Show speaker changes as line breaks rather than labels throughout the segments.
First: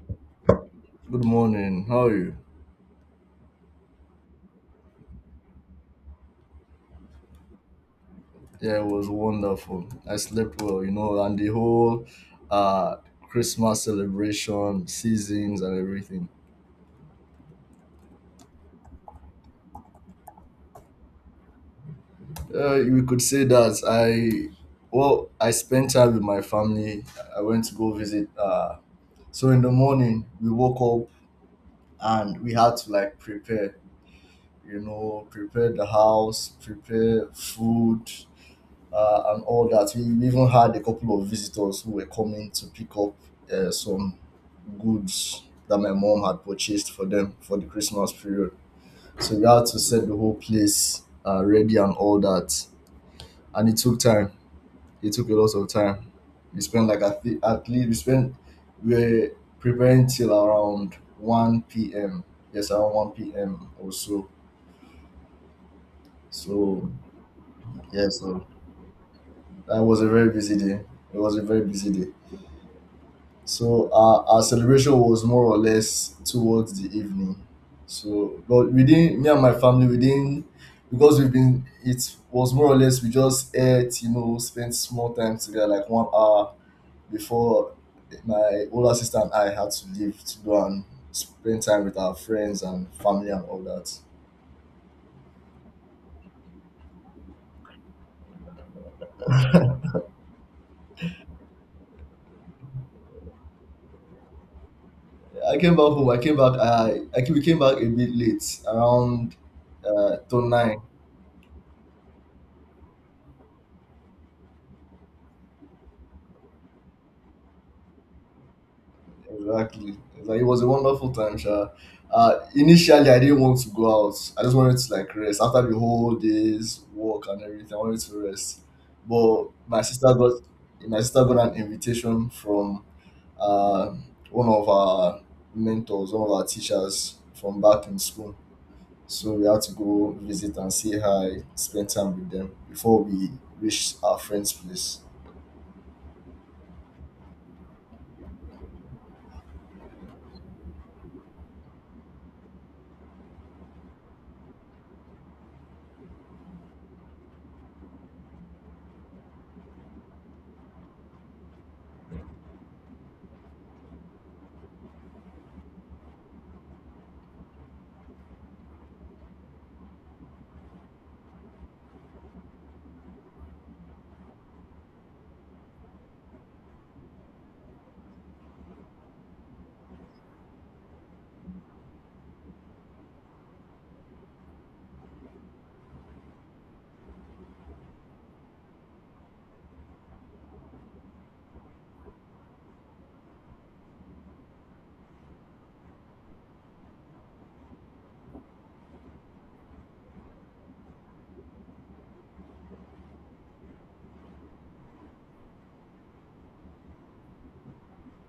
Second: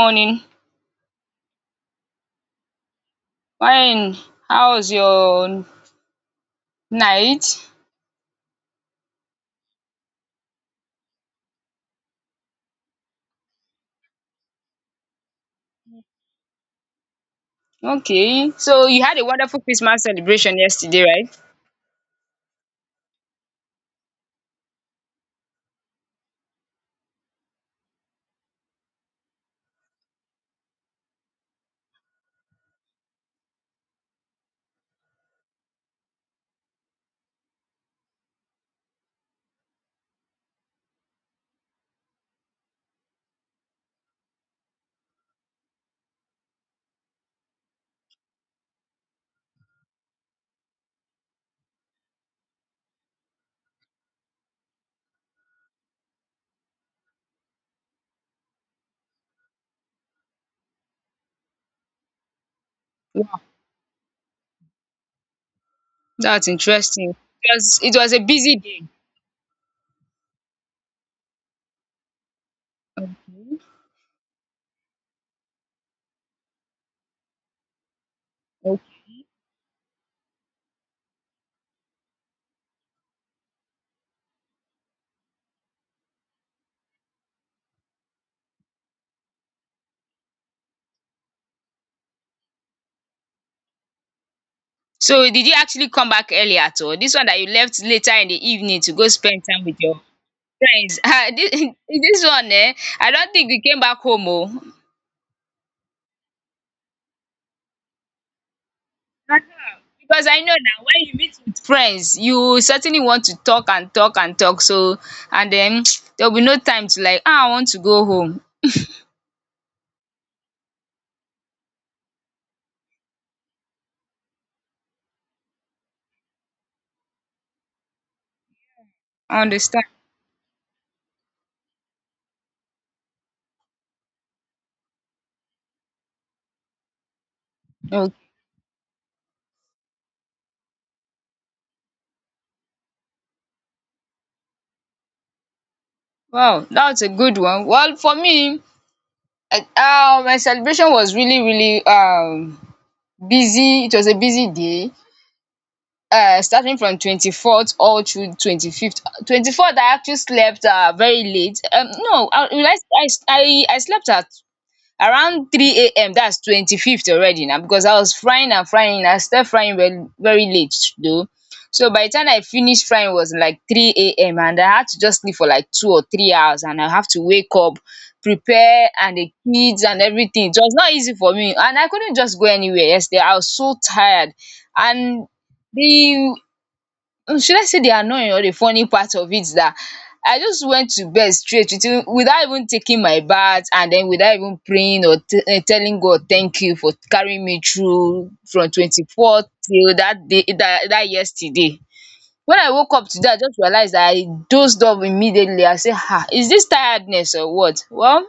Morning.
Good morning. How are you?
Fine. How was your night?
Yeah, it was wonderful. I slept well, you know, and the whole uh Christmas celebration, seasons and everything.
Okay, so you had a wonderful Christmas celebration yesterday, right?
We could say that I spent time with my family. I went to go visit so in the morning we woke up and we had to like prepare, you know, prepare the house, prepare food, and all that. We even had a couple of visitors who were coming to pick up some goods that my mom had purchased for them for the Christmas period. So we had to set the whole place ready and all that. And it took time. It took a lot of time. We spent at least we were preparing till around one p.m. Yes, around one
Wow,
p.m. or so.
that's
So
interesting. It was, it
yeah,
was a
so
busy day.
that was a very busy day. It was a very busy day. So our celebration was more or less towards the evening. So, but we
Okay.
didn't, me and my family, we didn't, because we've been, it was more or less, we just ate, you know, spent small time together, like 1 hour before my older sister and I had to leave to go and spend time with our friends and family and all that.
So did you actually come back early at all? This one that you left later in the evening to go spend time with your friends. Ah, this one, eh? I don't think we came back home, oh.
I came back home, I came back, I came, we came back a bit late, around
Uh-huh. Because I
to
know now,
9.
when you meet with friends, you certainly want to talk and talk and talk. So and then there'll be no time to like, ah, I want to go home.
Exactly. Like, it was a wonderful time, Sha. Initially, I didn't want to go out. I just wanted to like rest after the whole day's work and everything. I wanted to rest,
I
but
understand.
my sister got an invitation from uh, one of our mentors, one of our teachers from back in
Okay.
school. So we had to go visit and say hi, spend time with them before we reached our friend's place.
Wow, that's a good one. Well, for me, my celebration was really, really busy. It was a busy day. Starting from 24th all through 25th. 24th, I actually slept very late. No, I slept at around 3 a.m. That's 25th already now, because I was frying and frying. I started frying very very late though. So by the time I finished frying it was like 3 a.m., and I had to just sleep for like 2 or 3 hours, and I have to wake up, prepare and the kids and everything. It was not easy for me and I couldn't just go anywhere yesterday. I was so tired, and the should I say the annoying or the funny part of it is that I just went to bed straight with without even taking my bath, and then without even praying or telling God thank you for carrying me through from 24th till that day that yesterday. When I woke up today I just realized that I dozed off immediately. I say, "Ha, is this tiredness or what?" Well,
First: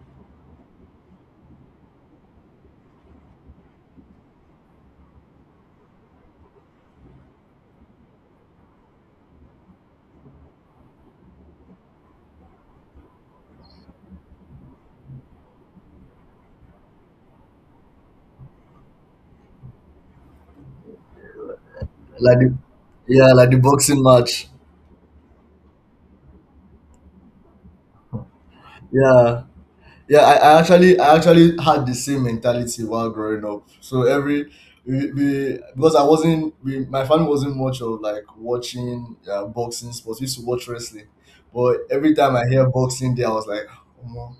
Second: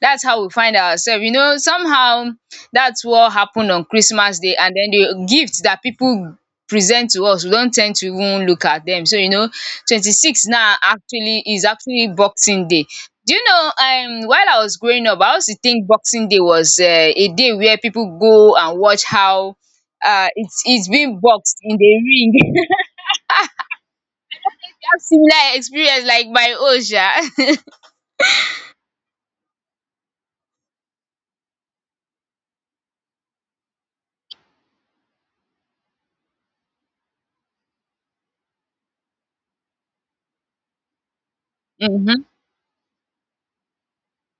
that's how we find ourselves. You know, somehow that's what happened on Christmas Day, and then the gifts that people present to us, we don't tend to even look at them. 26 now actually is actually Boxing Day. Do you know, while I was growing up, I also think Boxing Day was a day where people go and watch how it's being boxed in the ring.
Like the,
You
yeah, like the boxing match.
have similar experience like my own, sha.
Yeah, I actually had the same mentality while growing up. So every we, my family wasn't much of like watching boxing sports. We used to watch wrestling, but every time I hear Boxing Day I was like, oh,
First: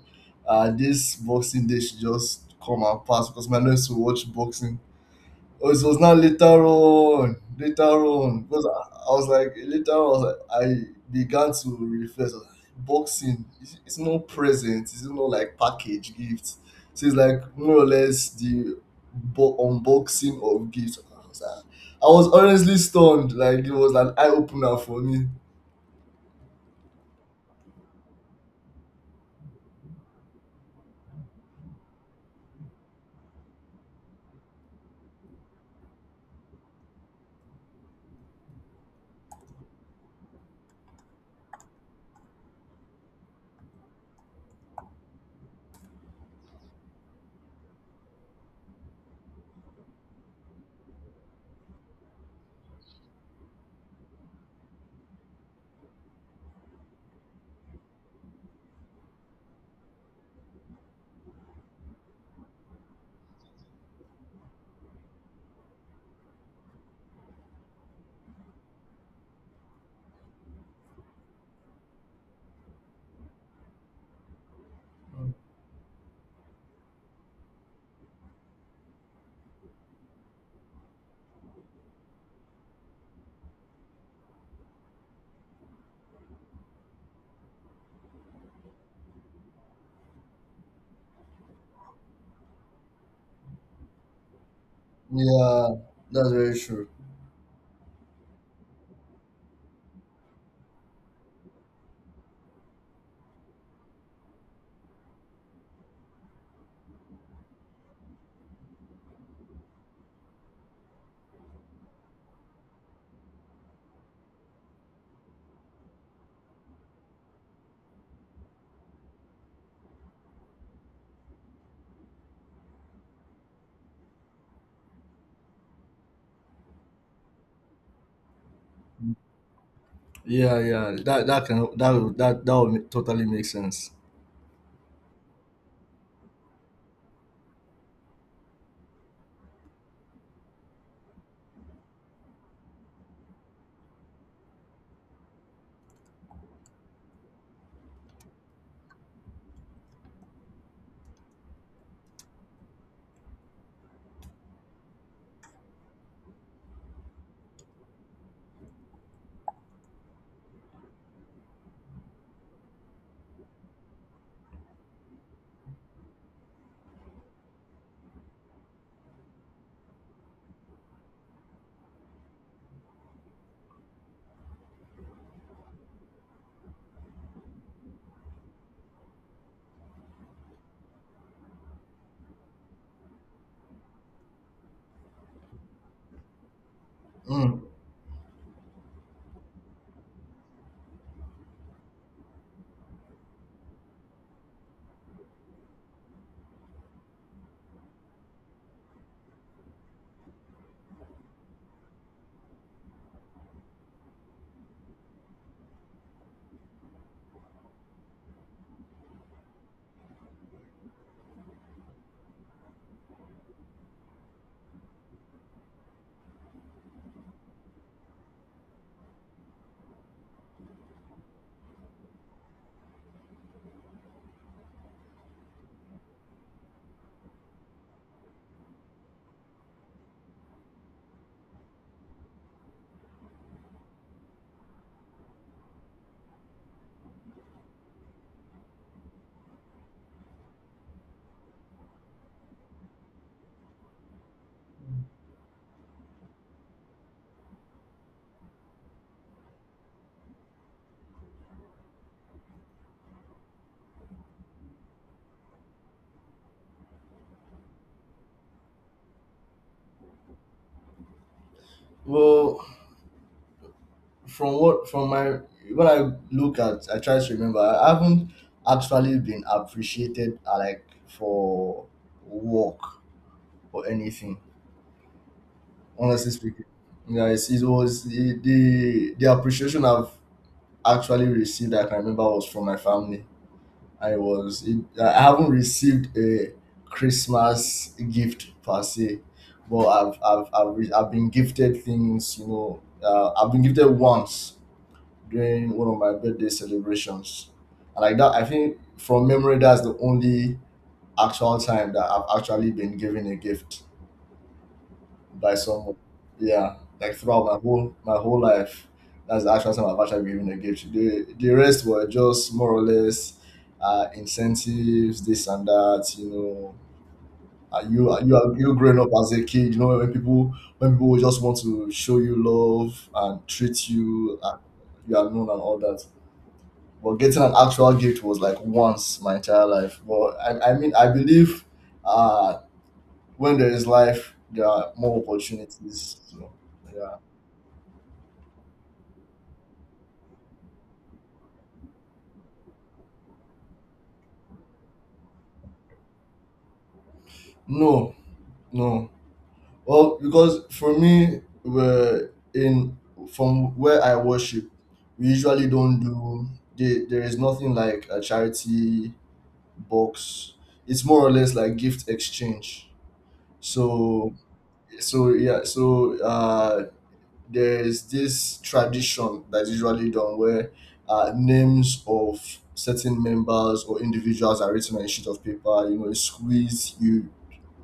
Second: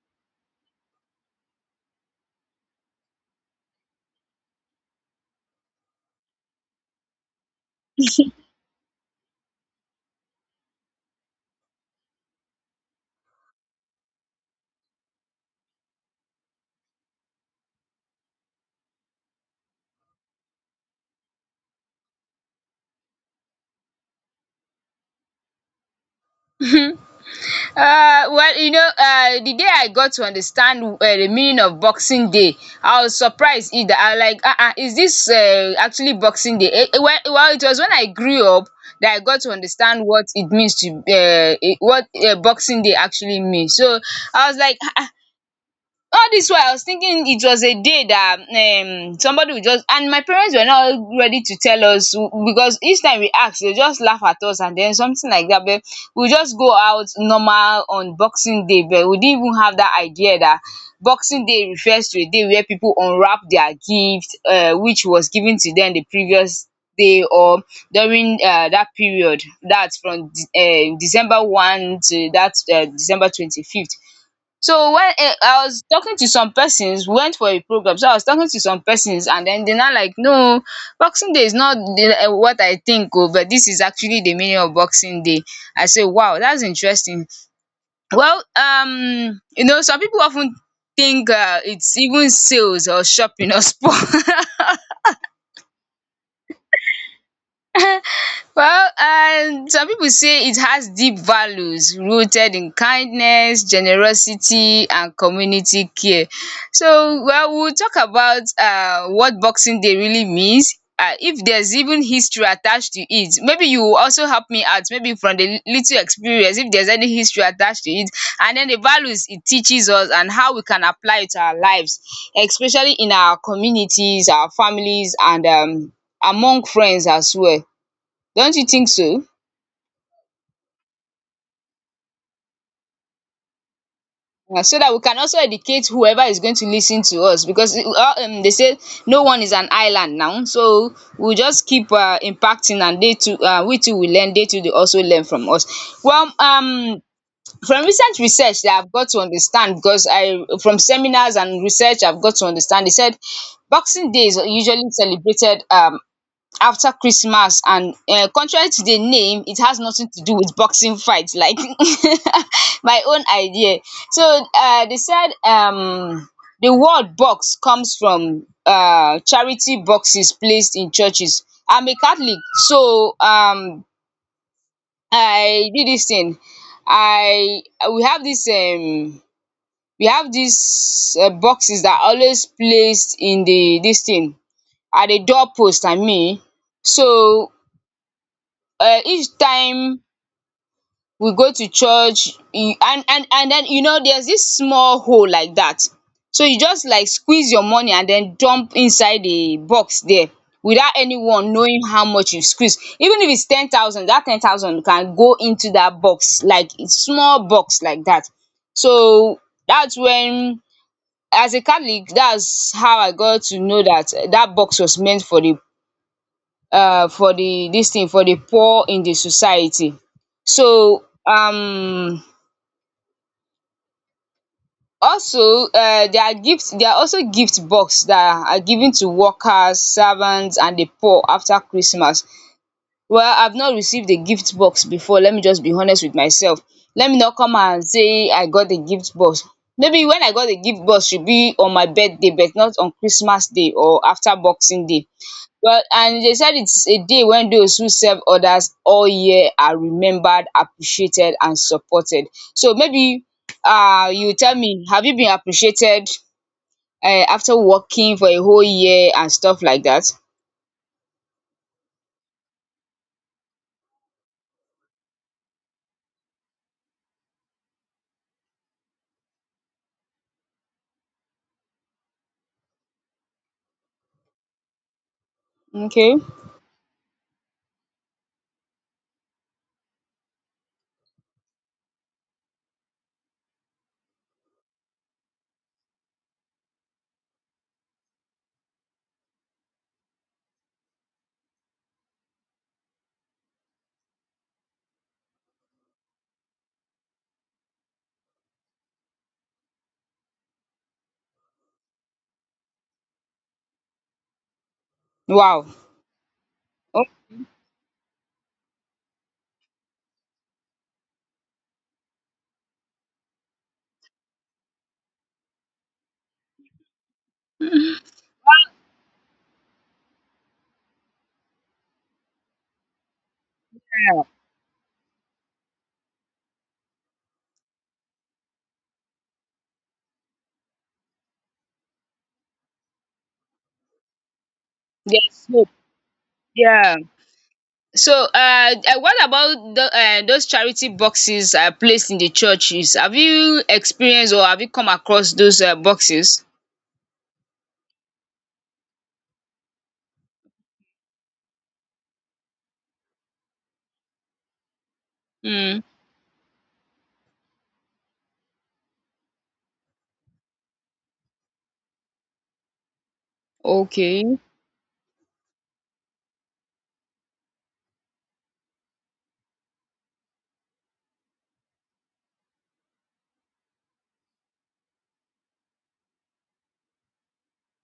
this Boxing Day should just come and pass, because my nurse used to watch boxing. Oh, it was not later on. Later on, because I was like later on, I, was like, I began to reflect. I was like, boxing, it's no present. It's not like package gifts. So it's like more or less the unboxing of gifts. I was like, I was honestly stunned. Like it was an eye opener for me.
Well, you know, the day I got to understand the meaning of Boxing Day, I was surprised. Either I was like, is this actually Boxing Day? Well, it was when I grew up that I got to understand what it means to eh, what Boxing Day actually means. So I was like, all this while I was thinking it was a day that somebody would just, and my parents were not ready to tell us because each time we ask they just laugh at us and then something like that. But we just go out normal on boxing day, but we didn't even have that idea that boxing day refers to a day where people unwrap their gift which was given to them the previous day, or during that period, that's from december one to that december 25th. So when I was talking to some persons, we went for a program. So I was talking to some persons and then they are not like no, boxing day is not the what I think oh, but this is actually the meaning of boxing day. I say wow, that's interesting. Well, you know, some people often think it's even sales or shopping or sport.
Yeah, that's very true.
Well, some people say it has deep values rooted in kindness, generosity and community care. So well, we will talk about what boxing day really means, if there's even history attached to it. Maybe you will also help me out, maybe from the little experience, if there's any history attached to it, and then the values it teaches us and how we can apply it to our lives, especially in our communities, our families and among friends as well. Don't you think so?
Yeah, yeah, that that can that will- that that would totally make sense.
Yeah, so that we can also educate whoever is going to listen to us, because they say no one is an island now. So we'll just keep impacting, and they too we too will learn, they too they also learn from us. Well, from recent research that I've got to understand, because I from seminars and research I've got to understand, they said Boxing Day is usually celebrated after Christmas, and contrary to the name, it has nothing to do with boxing fight, like my own idea. So they said the word box comes from charity boxes placed in churches. I'm a Catholic, so I do this thing. I we have this we have these boxes that are always placed in the this thing at the doorpost, I mean. So
Mm.
each time we go to church e and then you know there's this small hole like that, so you just like squeeze your money and then dump inside the box there, without anyone knowing how much you squeeze. Even if it's 10,000, that 10,000 can go into that box, like it's small box like that. So that's when, as a catholic, that's how I got to know that eh, that box was meant for the this thing for the poor in the society. So also there are gifts. There are also gift box that are given to workers, servants and the poor after Christmas. Well, I've not received a gift box before, let me just be honest with myself. Let me not come and say I got a gift box. Maybe when I got a gift box should be on my birthday, but not on Christmas day or after boxing day. Well, and they said it's a day when those who serve others all year are remembered, appreciated, and supported. So maybe you tell me, have you been appreciated after working for a whole year and stuff like that?
Well, From what from my what I look at I try to remember I haven't actually been appreciated, like for work or anything.
Okay.
Honestly speaking. Yeah, it was the, the appreciation I've actually received that I can remember was from my family. I haven't received a Christmas gift per se, but I've been gifted things. You know, I've been gifted once during one of my birthday celebrations. And like that, I think from memory, that's the only actual time that I've actually been given a gift by
Wow.
someone. Yeah,
Okay.
like throughout my whole life, that's the actual time I've actually been given a gift. The rest were just more or less incentives, this and that. You know, you are you growing up as a kid. You know when people, when people just want to show you love and treat
Yes.
you, you are known and all that. But getting an actual gift was like once my entire life. But I mean, I believe, uh, when there is life, there are more
Hope.
opportunities. So,
Yeah.
yeah.
So what about the, those charity boxes placed in the churches? Have you experienced or have you come across those boxes?
No, no. Well, because for me, we're in from where I worship, we usually
Hmm.
don't do. There is nothing like a charity box. It's more or less like gift exchange. So
Okay.
so yeah, there is this tradition that is usually done where names of certain members or individuals are written on a sheet of paper. You know, you squeeze, you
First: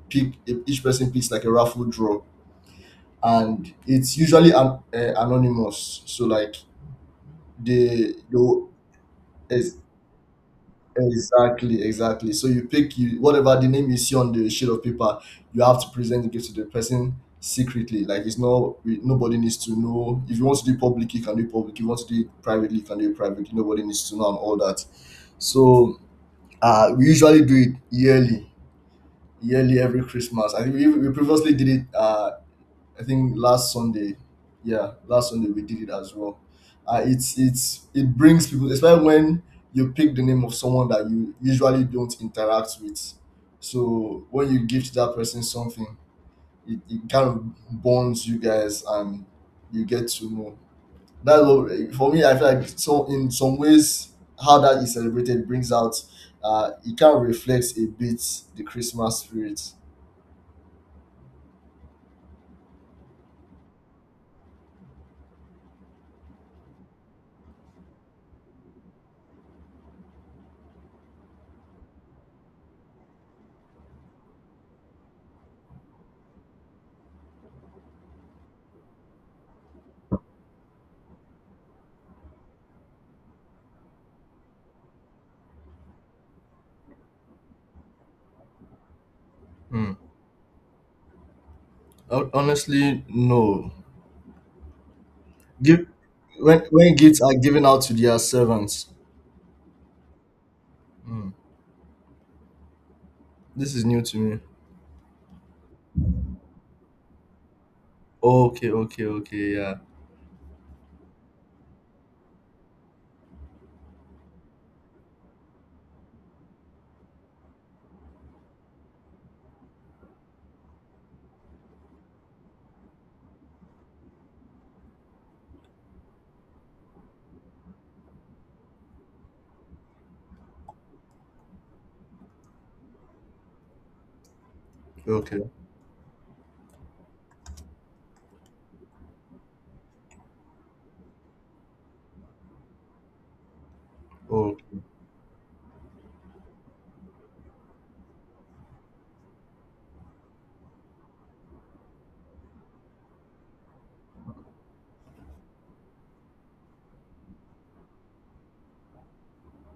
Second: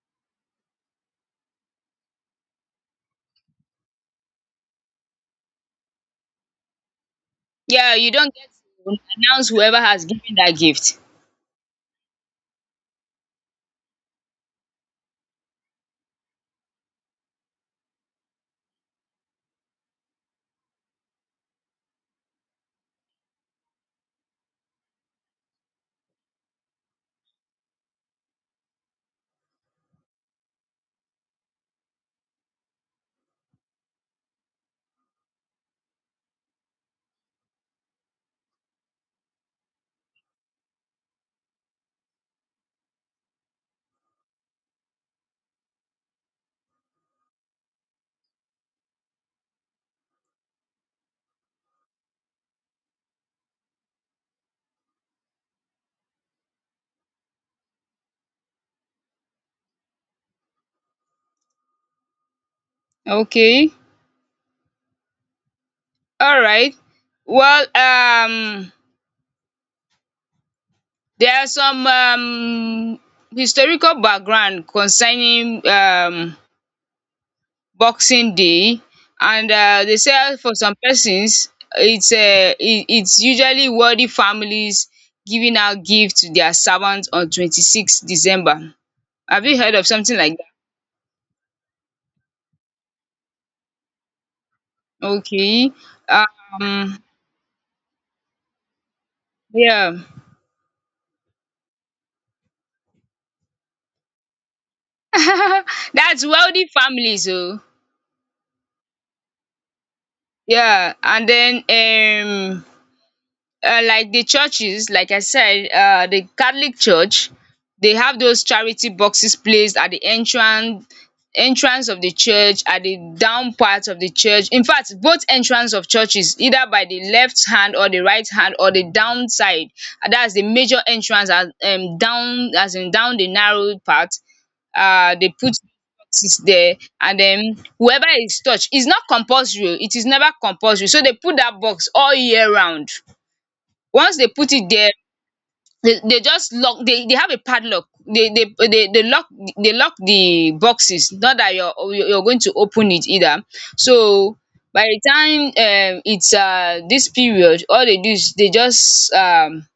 pick, each person picks like a raffle draw, and it's usually an, anonymous. So, like, they,
Yeah, you
they
don't get
will-
to announce whoever has given that gift.
exactly, exactly. So you pick you whatever the name you see on the sheet of paper, you have to present the gift to the person secretly. Like it's not we- nobody needs to know. If you want to do it public, you can do it public. If you want to do it privately, you can do it privately. Nobody needs to know and all that. So we usually do it yearly, yearly every Christmas. I think we previously did it, I think last Sunday, yeah, last Sunday we did it as well. It brings people, especially when you pick the name of someone that you usually don't interact with. So when you gift that person something, it kind of bonds you guys and you get to know. That's what for me. I feel like so in some ways how that is celebrated brings out. It kind of reflects a bit the Christmas spirit.
Okay. All right. Well, there are some historical background concerning Boxing Day, and they say for some persons, it's it's usually wealthy families giving out gifts to their servants on 26th December. Have you heard of
Hmm.
something like
Honestly, no.
that? Okay.
Give, when
Um,
gifts are given out to their servants.
yeah.
Hmm. This is new to me.
That's wealthy families oh.
Okay, okay, okay, yeah.
Yeah, and then like the churches, like I said, the Catholic Church, they have those charity boxes placed at the entrance of the church, at the down part of the church. In fact, both entrance of churches, either by the left hand or the right hand or the down side, and that's the major entrance, as down, as in down the narrow part, they
Okay,
put boxes there. And then whoever is touched, it's not compulsory, it is never compulsory. So they put that box all year round. Once they put it
okay.
there, they just lock, they have a padlock. They lock, they lock the boxes, not that you're going to open it either. So by the time it's this period, all they do is they just um,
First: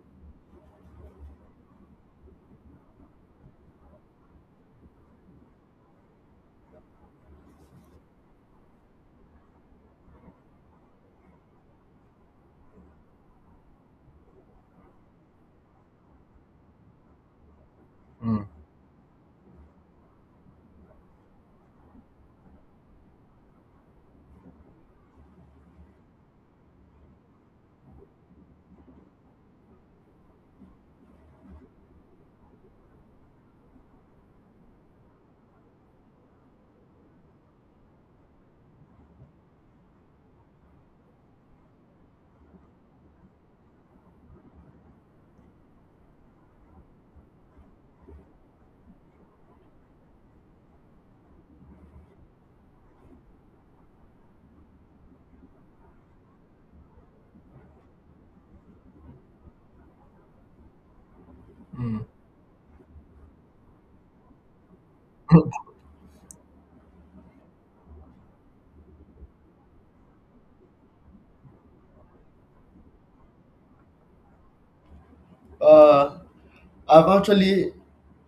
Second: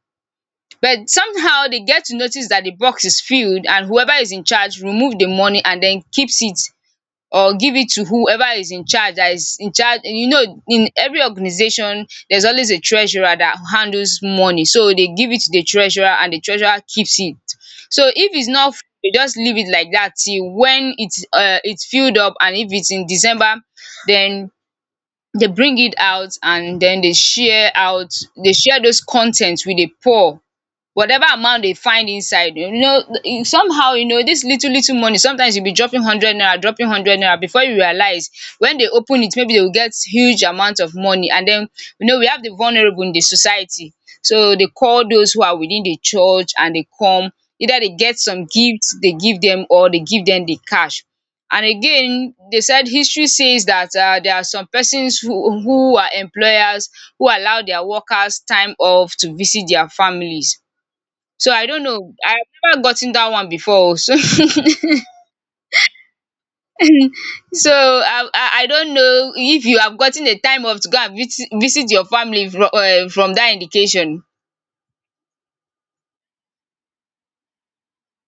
but somehow they get to notice that the box is filled, and whoever is in charge remove the money and then keeps it, or give it to whoever is in charge, that is in charge. You know, in every organization there's always a treasurer that handles money, so they give it to the treasurer and the treasurer keeps it. So if
Mm,
it's not full, they just leave it like that till when it's filled up. And if it's in december, then they bring it out and then they share out, they share those contents with the poor, whatever amount they find inside. You know, e- somehow you know, this little little money, sometimes you'll be dropping 100 naira, dropping 100 naira, before you realize, when they open it maybe they will get huge amount of money. And then you know, we have the vulnerable in the society, so they call those who are within the church and they come, either they get some gifts they give them, or they give them the cash. And again, they said history says that there are some persons who are employers who allow their workers time off to visit their families. So I don't
mm.
know. I've never gotten that one before oh. So so I I I don't know if you have gotten the time off to go and visit your family from that indication.
Uh, I've actually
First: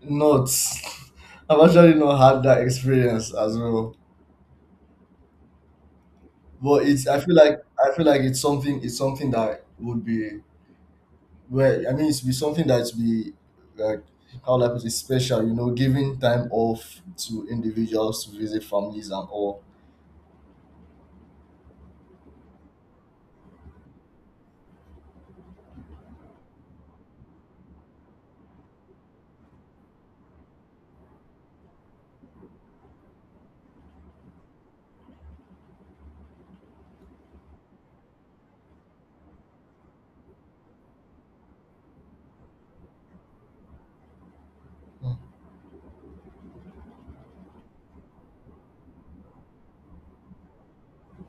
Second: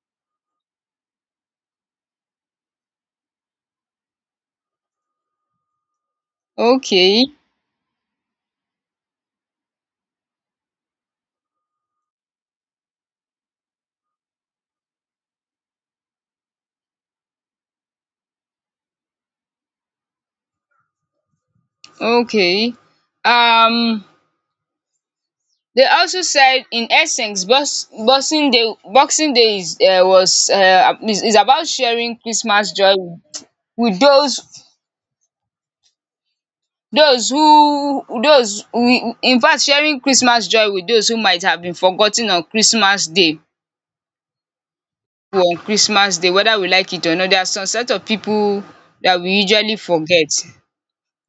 not. I've actually not had that experience as well. But it's. I
Okay,
feel like. I feel like it's something. It's something that would be. Well, I mean, it's be something that's be like how life is special. You know, giving time off to individuals to visit families and all.
okay. Um they also said in essence boxing day is was is about sharing Christmas joy with those we in fact sharing Christmas joy with those who might have been forgotten on Christmas day. On Christmas day, whether we like it or not, there are some set of people that we usually forget.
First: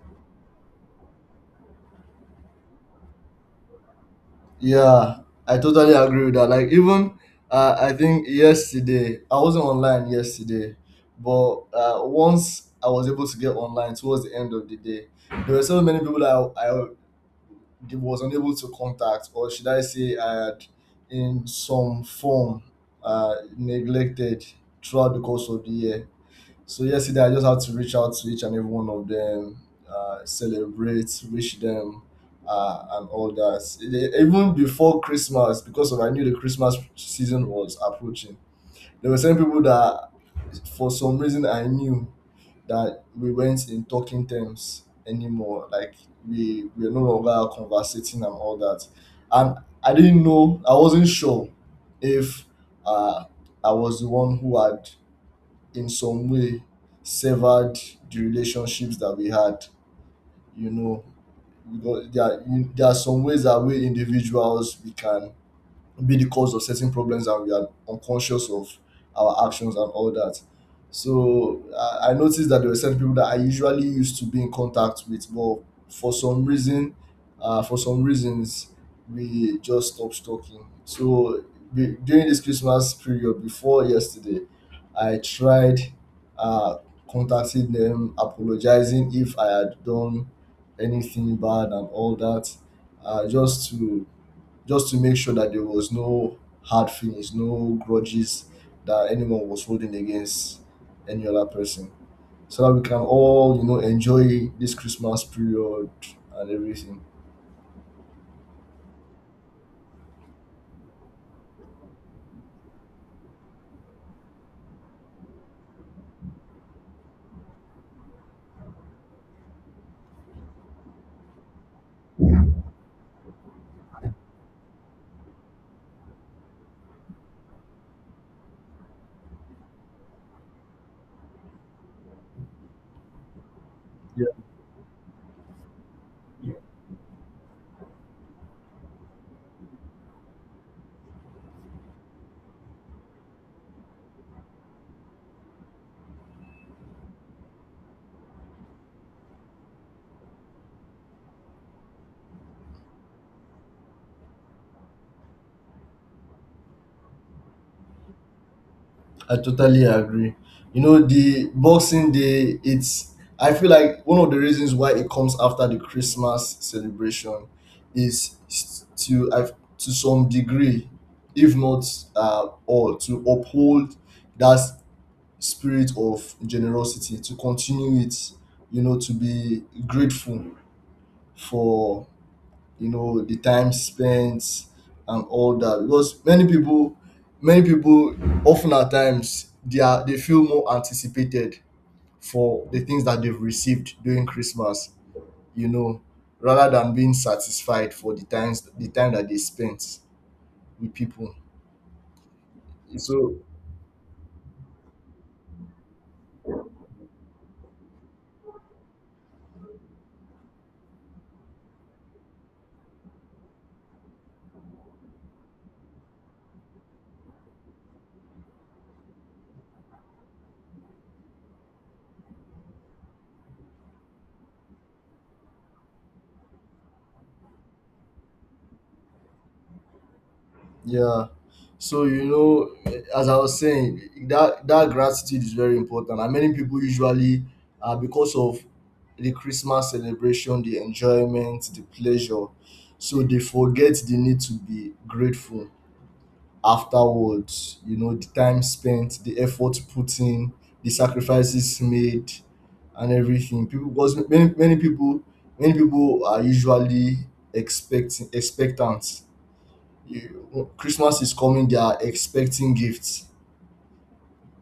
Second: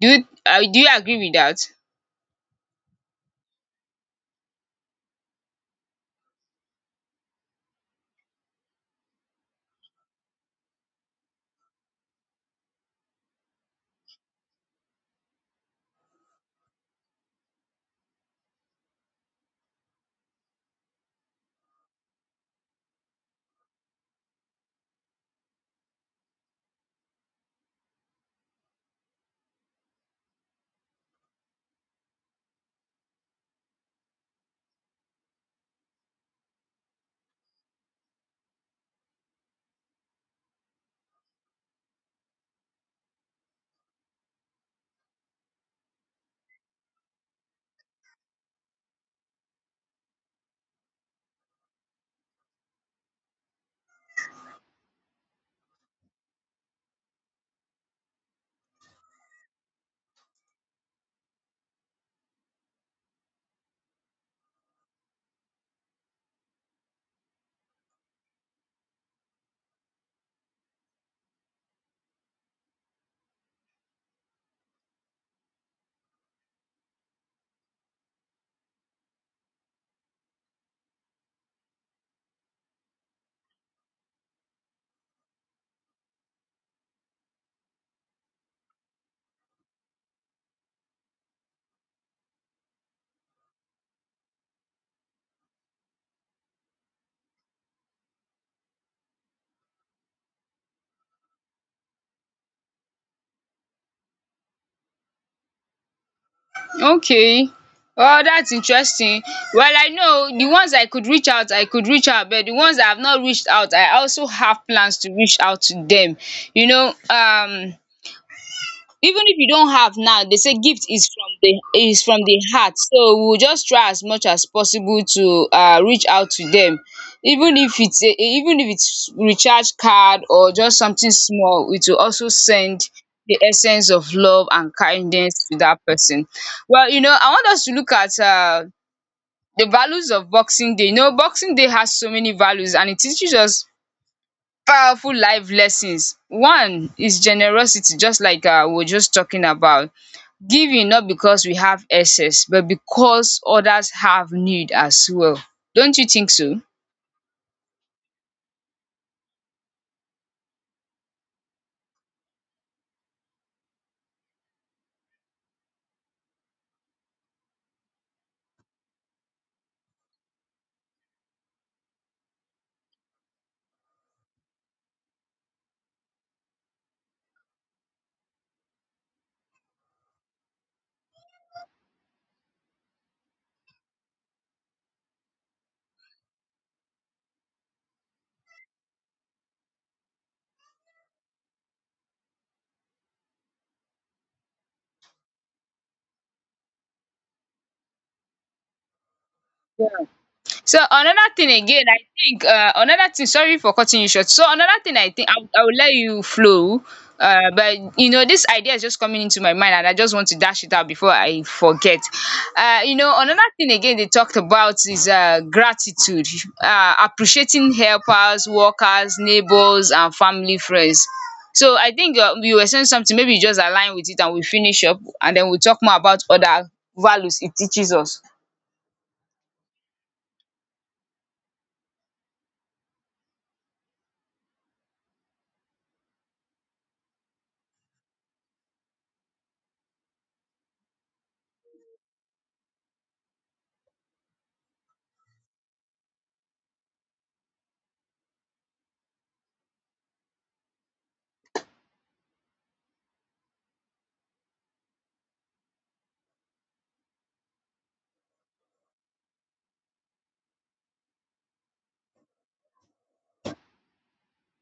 Do you agree with that?
Yeah, I totally agree with that. Like even, I think yesterday I wasn't online yesterday, but once I was able to get online towards the end of the day, there were so many people that I was unable to contact, or should I say, I had in some form neglected throughout the course of the year. So yesterday, I just had to reach out to each and every one of them, celebrate, wish them, and all that. Even before Christmas, because of I knew the Christmas season was approaching. There were some people that, for some reason, I knew that we weren't in talking terms anymore. Like we were no longer conversating and all that. And I didn't know. I wasn't sure if, uh, I was the one who had in some way severed the relationships that we had, you know, because there are some ways that we individuals we can be the cause of certain problems and we are unconscious of our actions and all that. So I noticed that there were certain people that I usually used to be in contact with, but for some reason, uh, for some reasons, we just stopped talking. So during this Christmas period before yesterday, I tried uh, contacting them, apologizing if I had done anything bad and all that, uh, just to just to make sure that there was no hard feelings, no grudges that anyone was holding against any other person. So that we can all, you know, enjoy this Christmas period and everything.
Okay. Oh, that's interesting. Well, I know the ones I could reach out I could reach out, but the ones I have not reached out I also have plans to reach out to them. You know, even if you don't have now, they say gift is from the heart, so we will just try as much as possible to reach out to them, even if it's a, even if it's recharge card or just something small, it will also send the essence of love and kindness to that person.
Yeah.
Well, you know, I want us to look at the values of boxing day. You know, boxing day has so many values and it teaches us powerful life lessons. One is generosity, just like we are just talking about. Giving not because we have excess, but because others have need as well. Don't you think so?
I totally agree. You know, the Boxing Day, I feel like one of the reasons why it comes after the Christmas celebration is to some degree, if not, all, to uphold that spirit of generosity, to continue it, you know, to be grateful for, you know, the time spent and all that, because many people often at times they feel more anticipated for the things that they've received during Christmas, you know, rather than being satisfied for the time that they spent
So
with
another
people.
thing again, I think another thing,
So
sorry for cutting you short. So another thing, I think I will let you flow, but you know this idea is just coming into my mind and I just want to dash it out before I forget. You know, another thing again they talked about is gratitude, appreciating helpers, workers, neighbours and family friends. So I think you were saying something. Maybe you just align with it and we finish up and then we talk more about other values it teaches us.
yeah. So you know, as I was saying, that gratitude is very important. And many people usually, because of the Christmas celebration, the enjoyment, the pleasure, so they forget the need to be grateful afterwards. You know, the time spent, the effort put in, the sacrifices made, and everything. People, because many people, many people are usually expecting expectant. You Well, Christmas is coming, they are expecting gifts,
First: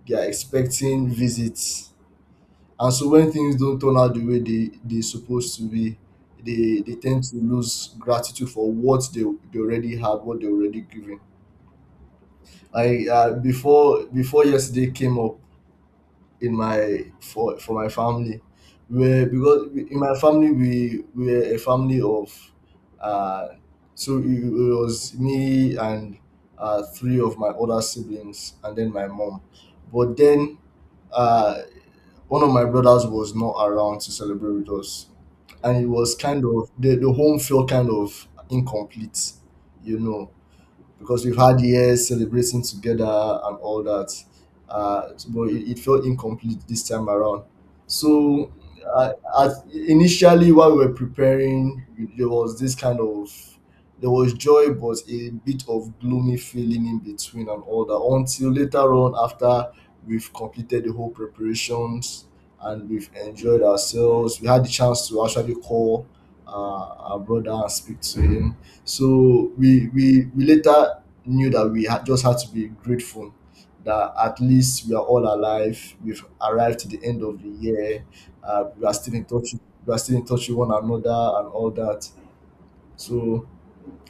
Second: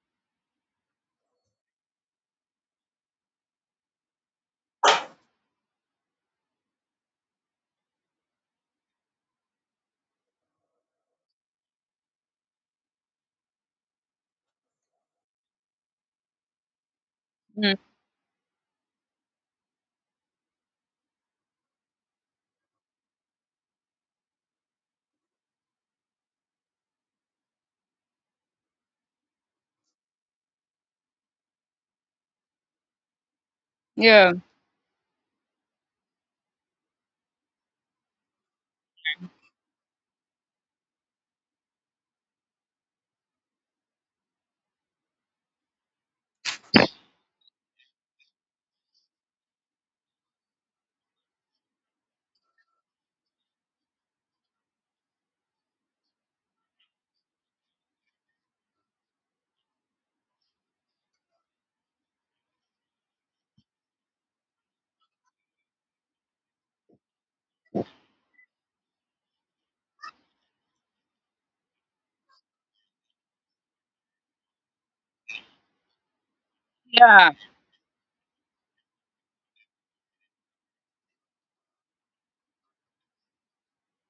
they are expecting visits. And so when things don't turn out the way they're supposed to be, they tend to lose gratitude for what they already had, what they already given. I before yesterday came up, in my for
Mm.
for my family where because in my family we were a family of uh so it was me and three of my other siblings and then my mom, but then uh one of my brothers was not around to
Yeah.
celebrate with us, and it was kind of the home felt kind of incomplete you know because we've had years celebrating together and all that. But it felt incomplete this time around. So, uh, Initially, while we were preparing, there was this kind of there was joy, but a bit of gloomy feeling in between and all that. Until later on, after we've completed the whole preparations and we've enjoyed ourselves, we had the chance to actually call uh, our brother and speak to him. So we later knew that we had just had to be grateful that at least we are all alive. We've arrived to the end
Yeah.
of the year. We are still in touch. We are still in touch with one another and all that. So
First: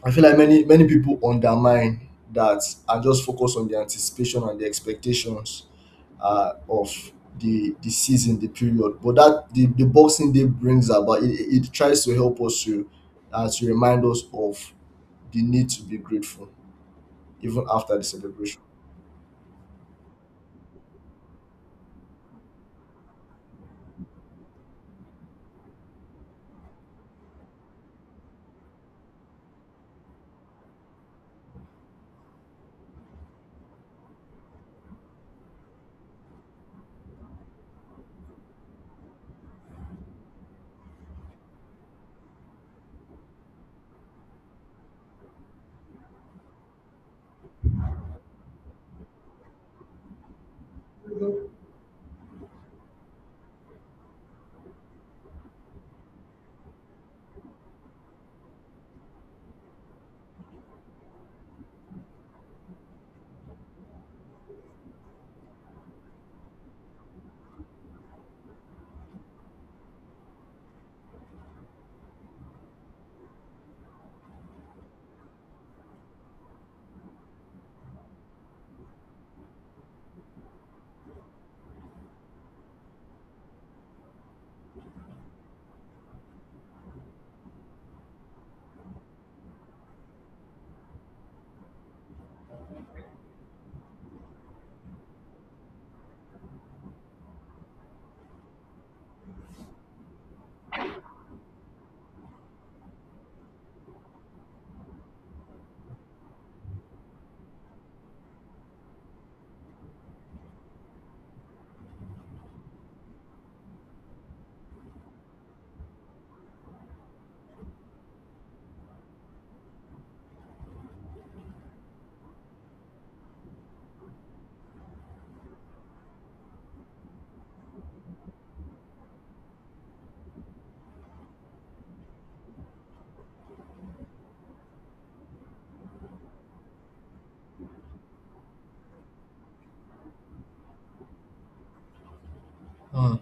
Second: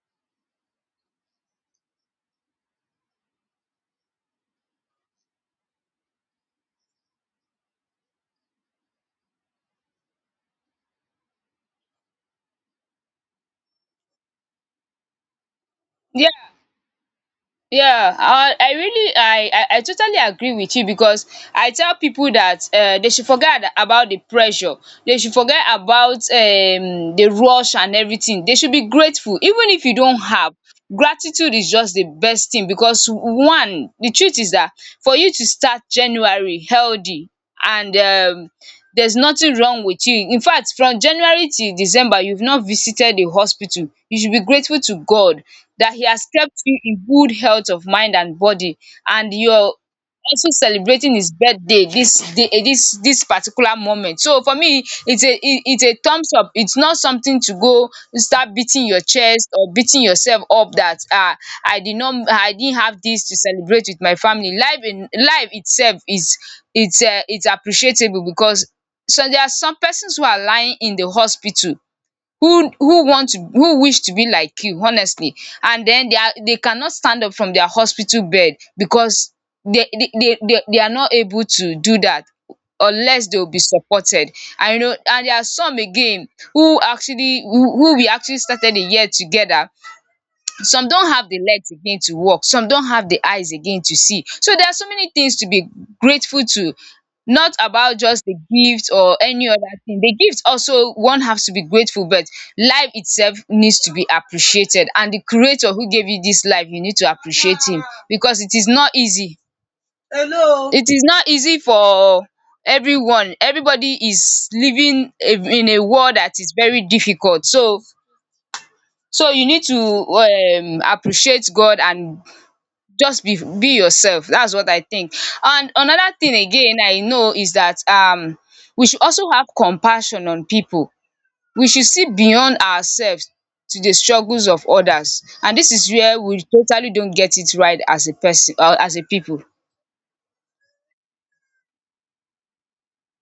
I feel like many people undermine that and just focus on the anticipation and the expectations of the season, the period. But that the Boxing Day brings about, it tries to help us to remind us of the need to be
Yeah.
grateful even after the
Yeah, I
celebration.
I really I I I totally agree with you, because I tell people that they should forget about the pressure, they should forget about the rush and everything. They should be grateful even if you don't have. Gratitude is just the best thing because, one, the truth is that for you to start January healthy and there's nothing wrong with you. In fact, from January till December, you've not visited a hospital. You should be grateful to God that He has kept you in good health of mind and body, and you're also celebrating his birthday this day, this particular moment. So for me it's it's a thumbs up. It's not something to go start beating your chest or beating yourself up that, ah, I didn't have this to celebrate with my family. Life in life itself is, it's appreciable, because so there are some persons who are lying in the hospital who want to, who wish to be like you, honestly, and then they are, they cannot stand up from their hospital bed because they are not able to do that unless they will be supported. And you know, and there are some again who actually who we actually started the year together. Some don't have the legs again to walk, some don't have the eyes again to see. So there are so many things to be grateful to, not about just the gift or any other thing. The gift also one has to be grateful, but life itself needs to be appreciated, and the creator who gave you this life you need to appreciate him, because it is not easy. Hello. It is not easy for everyone. Everybody is living in a world that is very difficult. So you need to appreciate God and just be yourself. That's what I think. And another thing again I know is that we should also have compassion on pipu. We should see beyond ourselves to the struggles of others, and this is where we totally don't get it right as a person or as a pipu.
Mm.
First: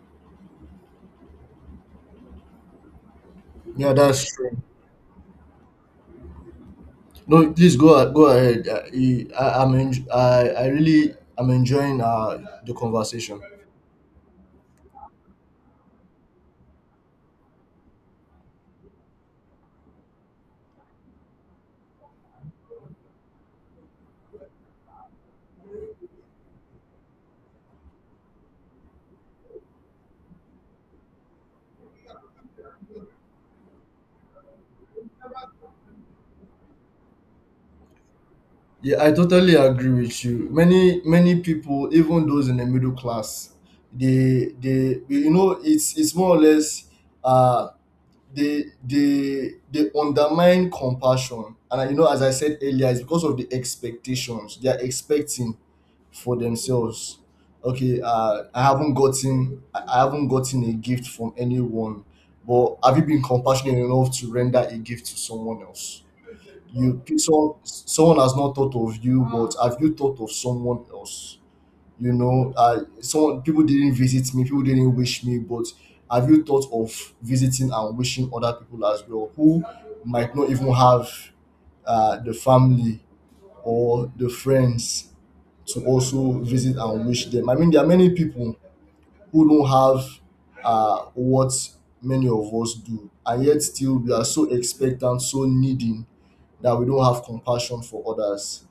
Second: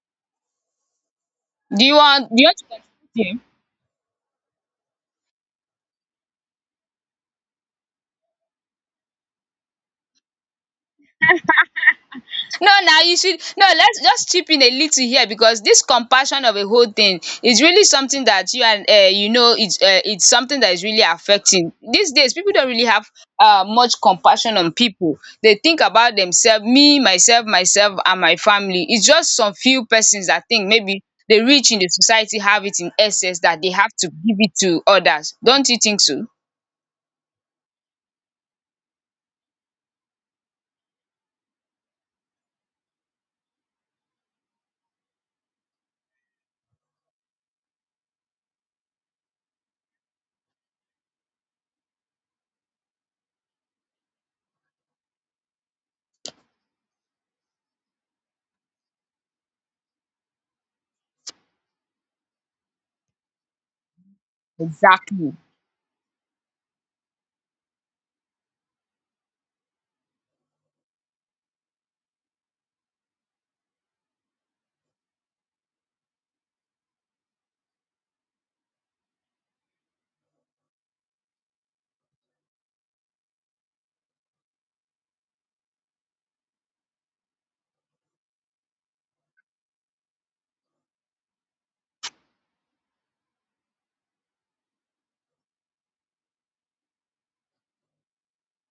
Do you want, do you want to contribute here?
Yeah, that's true. No, please go ahead. I, I'm en- I really am enjoying
No,
the
now you
conversation.
should, no. Let's just chip in a little here, because this compassion of a whole thing is really something that you and, you know, it's something that is really affecting these days. People don't really have much compassion on people. They think about themselves, me, myself, myself, and my family. It's just some few persons that think maybe the rich in the society have it in excess that they have to give it to others. Don't you think so?
Yeah, I totally agree with you. Many people, even those in the middle class, they you know it's more or less uh they undermine compassion. And you know, as I said earlier, it's because of the expectations they are expecting for themselves. Okay, I haven't gotten a gift from anyone, but have you been compassionate enough to render a gift to
Exactly.
someone else? You so, someone has not thought of you, but have you thought of someone else? You know, someone people didn't visit me, people didn't wish me, but have you thought of visiting and wishing other people as well who might not even have the family or the friends to also visit and wish them? I mean, there are many people who don't have what many of us do, and yet still we are so expectant, so needing, that we don't have compassion for others.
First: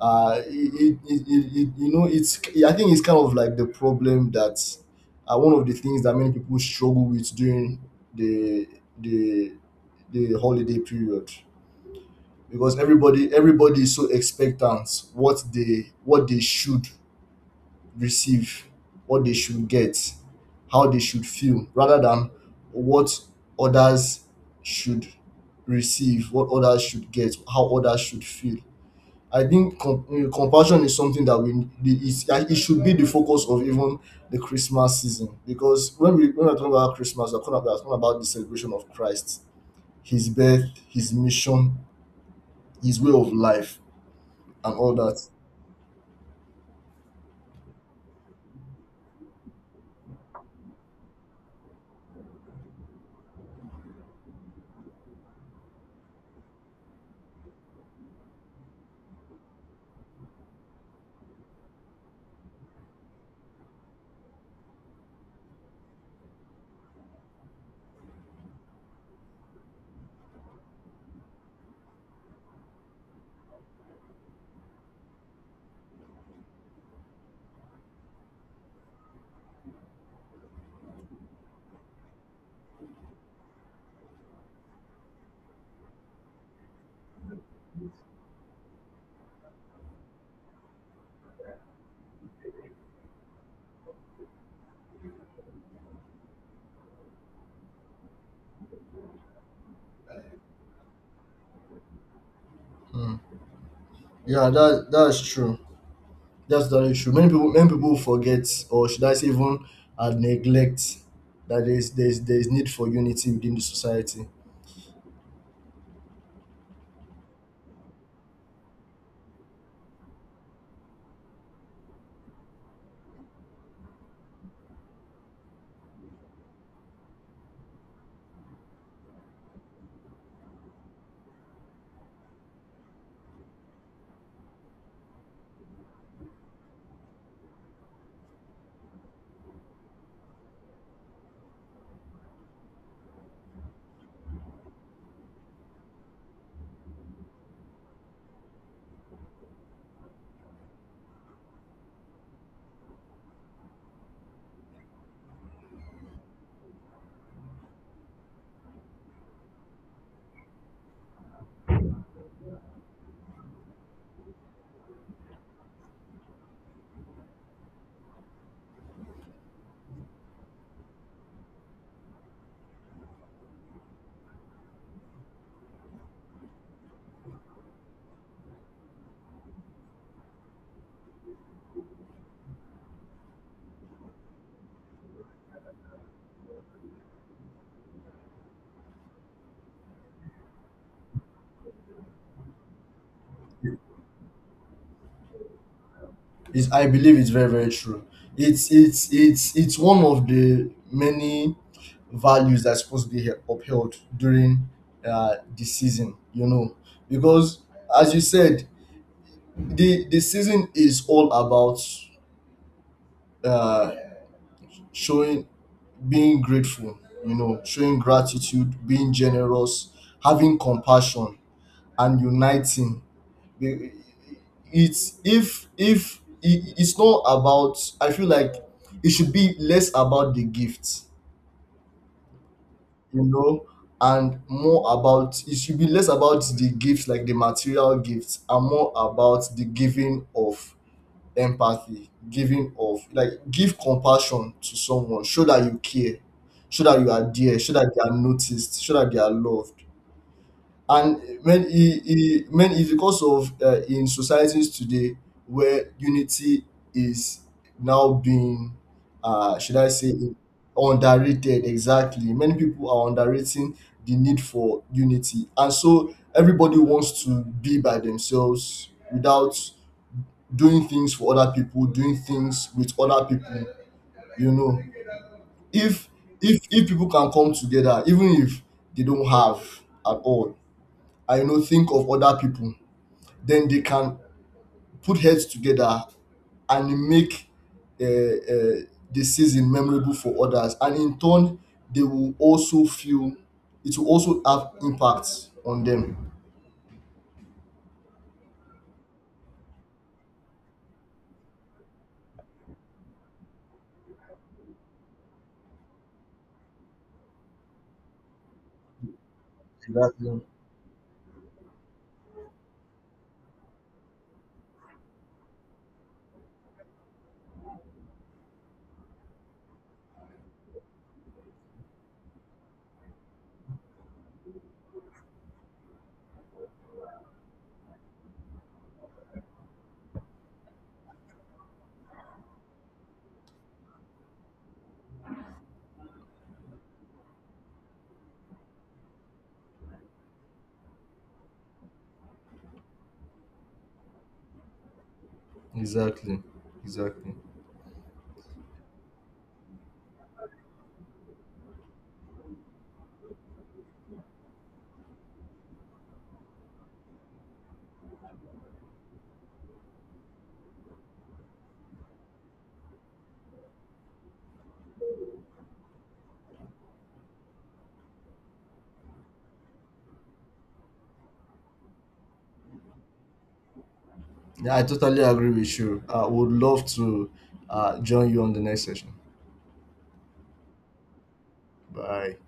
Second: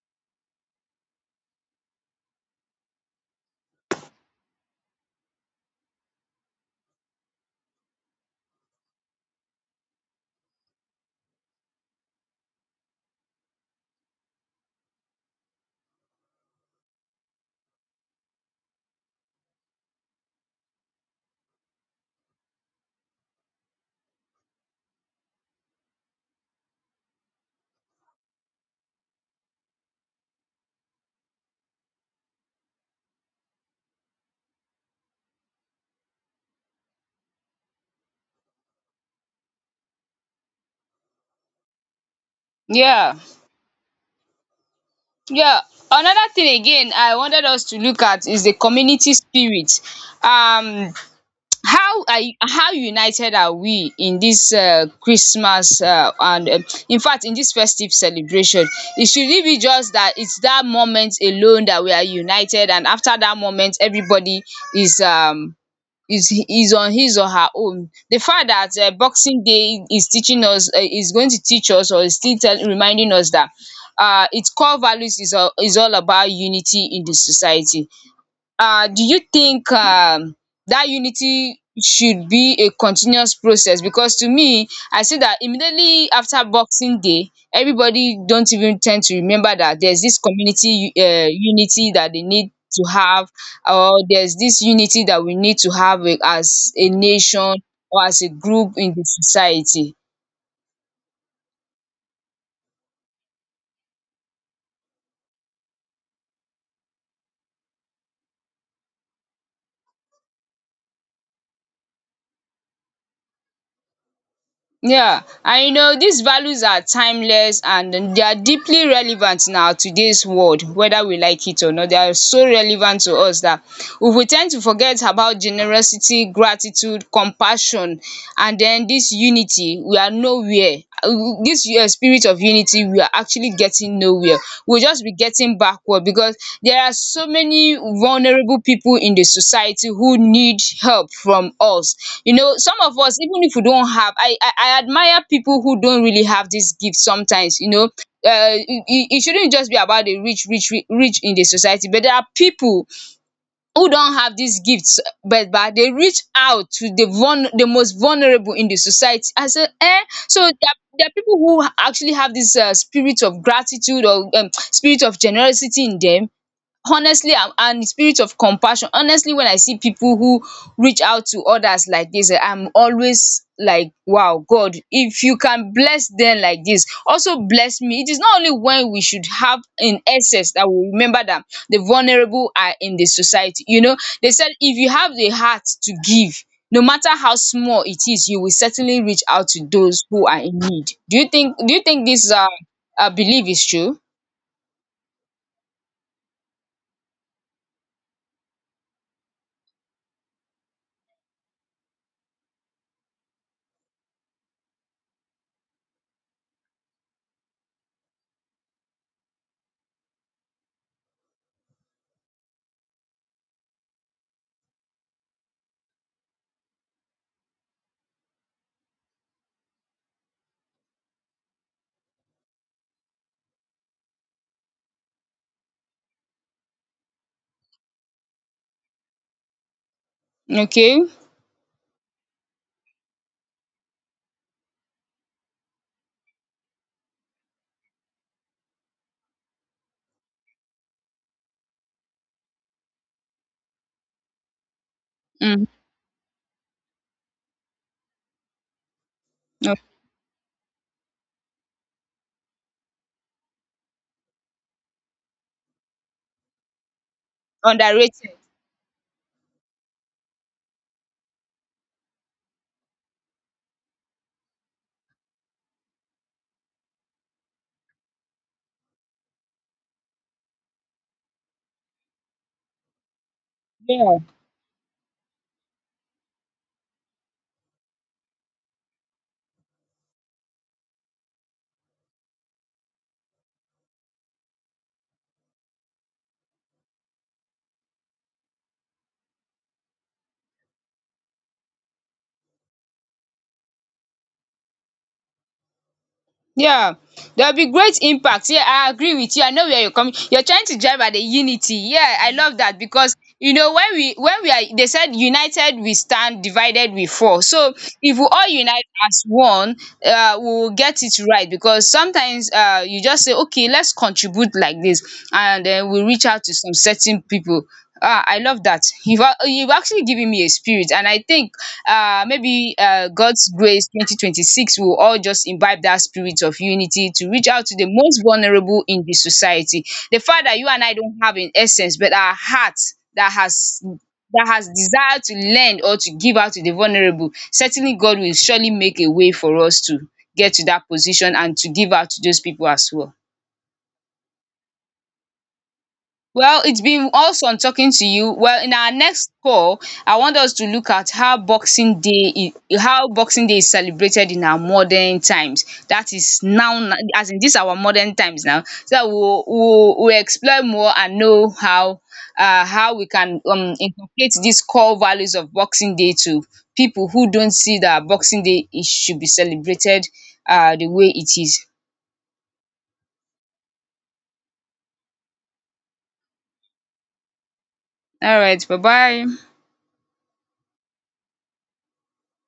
You know, it's I think it's kind of like the problem that one of the things that many people struggle with during the the the holiday period, because everybody is so expectant what they should receive, what they should get, how they should feel, rather than what others should receive, what others should get, how others should feel. I think compassion is something that we it should be the focus of even the Christmas season, because when we're talking about Christmas, we're talking about the celebration of Christ, His birth, His mission, His way
Yeah.
of life, and all that.
Yeah, another thing again I wanted us to look at is the community spirit. Um, how are how united are we in this Christmas and in fact in this festive celebration? It should it be just that it's that moment alone that we are united, and after that moment, everybody is is on his or her own. The fact that boxing day is teaching us, is going to teach us, or is still tell reminding us that its core values is all about unity in the society. Do you think that unity should be a continuous process? Because to me, I see that immediately after Boxing Day, everybody don't even tend to remember that there's this community unity that they need to have, or there's this unity that we need to have, eh, as a nation or as a group in the society.
Yeah, that's true. That's the issue. Many people forget, or should I say even neglect, that there's need for unity within the society.
Yeah, and you know these values are timeless and they are deeply relevant in our today's world, whether we like it or not. They are so relevant to us that if we tend to forget about generosity, gratitude, compassion, and then this unity, we are nowhere. This spirit of unity, we are actually getting nowhere. We'll just be getting backward, because there are so many vulnerable people in the society who need help from us. You know, some of us, even if we don't have, I admire people who don't really have this gift sometimes. You know, it it shouldn't just be about the rich in the society, but there are people who don have dis gifts but ba dey reach out to the vulner the most vulnerable in the society. I a so there are people who actually have dis spirit of gratitude or spirit of generosity in dem, honestly. And the spirit of compassion, honestly, when I see people who reach out to others like this, eh, I'm always like, wow, God, if you can bless them like this, also bless me. It is not only when we should have in excess that we remember that the vulnerable are in the society. You know, they said if you have the heart to give, no matter how small it is, you will certainly reach out to those who are in need. Do you think, do you think this belief is true?
Is I believe it's very, very true. It's it's one of the many values that's supposed to be upheld during the season, you know, because as you said, the season is all about uh, showing being grateful, you know, showing gratitude, being generous, having compassion, and uniting. Be- it's if it- it's not about, I feel like it should be less about the
Okay.
gifts, you know, and more about, it should be less about the gifts like the material gifts, and more about the giving of empathy, giving of like give compassion to someone, show that
Mm.
you care, show that you are there, show that they are noticed, show that they are
No.
loved. And when he when it's because of in societies today where unity is now
Underrated.
being should I say underrated, exactly, many people are underrating the need for unity, and so everybody wants to be by themselves without doing things for other people, doing things with other people.
Yeah,
You know, if if people can come together, even if they don't have at all, I know think of other people, then they can put heads together and make uh, uh, the season memorable for others, and in turn they will also feel, it will also have impact on them.
yeah. There'll be great impact. Yeah, I agree with you. I know where you're coming. You're trying to drive at the unity. Yeah, I love that, because you know, when we, when we are, they said united we stand, divided we fall. So if we all unite as one,
Exactly.
we will get it right, because sometimes you just say okay, let's contribute like this, and then we reach out to some certain people. Ah, I love that. You've actually given me a spirit, and I think maybe God's grace 2026, we will all just imbibe that spirit of unity to reach out to the most vulnerable in the society. The fact that you and I don't have in essence, but our heart that has, that has desired to lend or to give out to the vulnerable, certainly God will surely make a way for us to get to that position and to give out to those people as well.
Exactly.
Well, it's been
Exactly.
awesome talking to you. Well, in our next call, I want us to look at how Boxing Day is, how Boxing Day is celebrated in our modern times. That is now, as in this our modern times now. So that we'll explore more and know how we can, inculcate these core values of Boxing Day to people who don't see that Boxing Day is, should be celebrated the way it is.
Yeah, I totally agree with you. I would love to join
All
you on the
right, bye
next session.
bye.
Bye.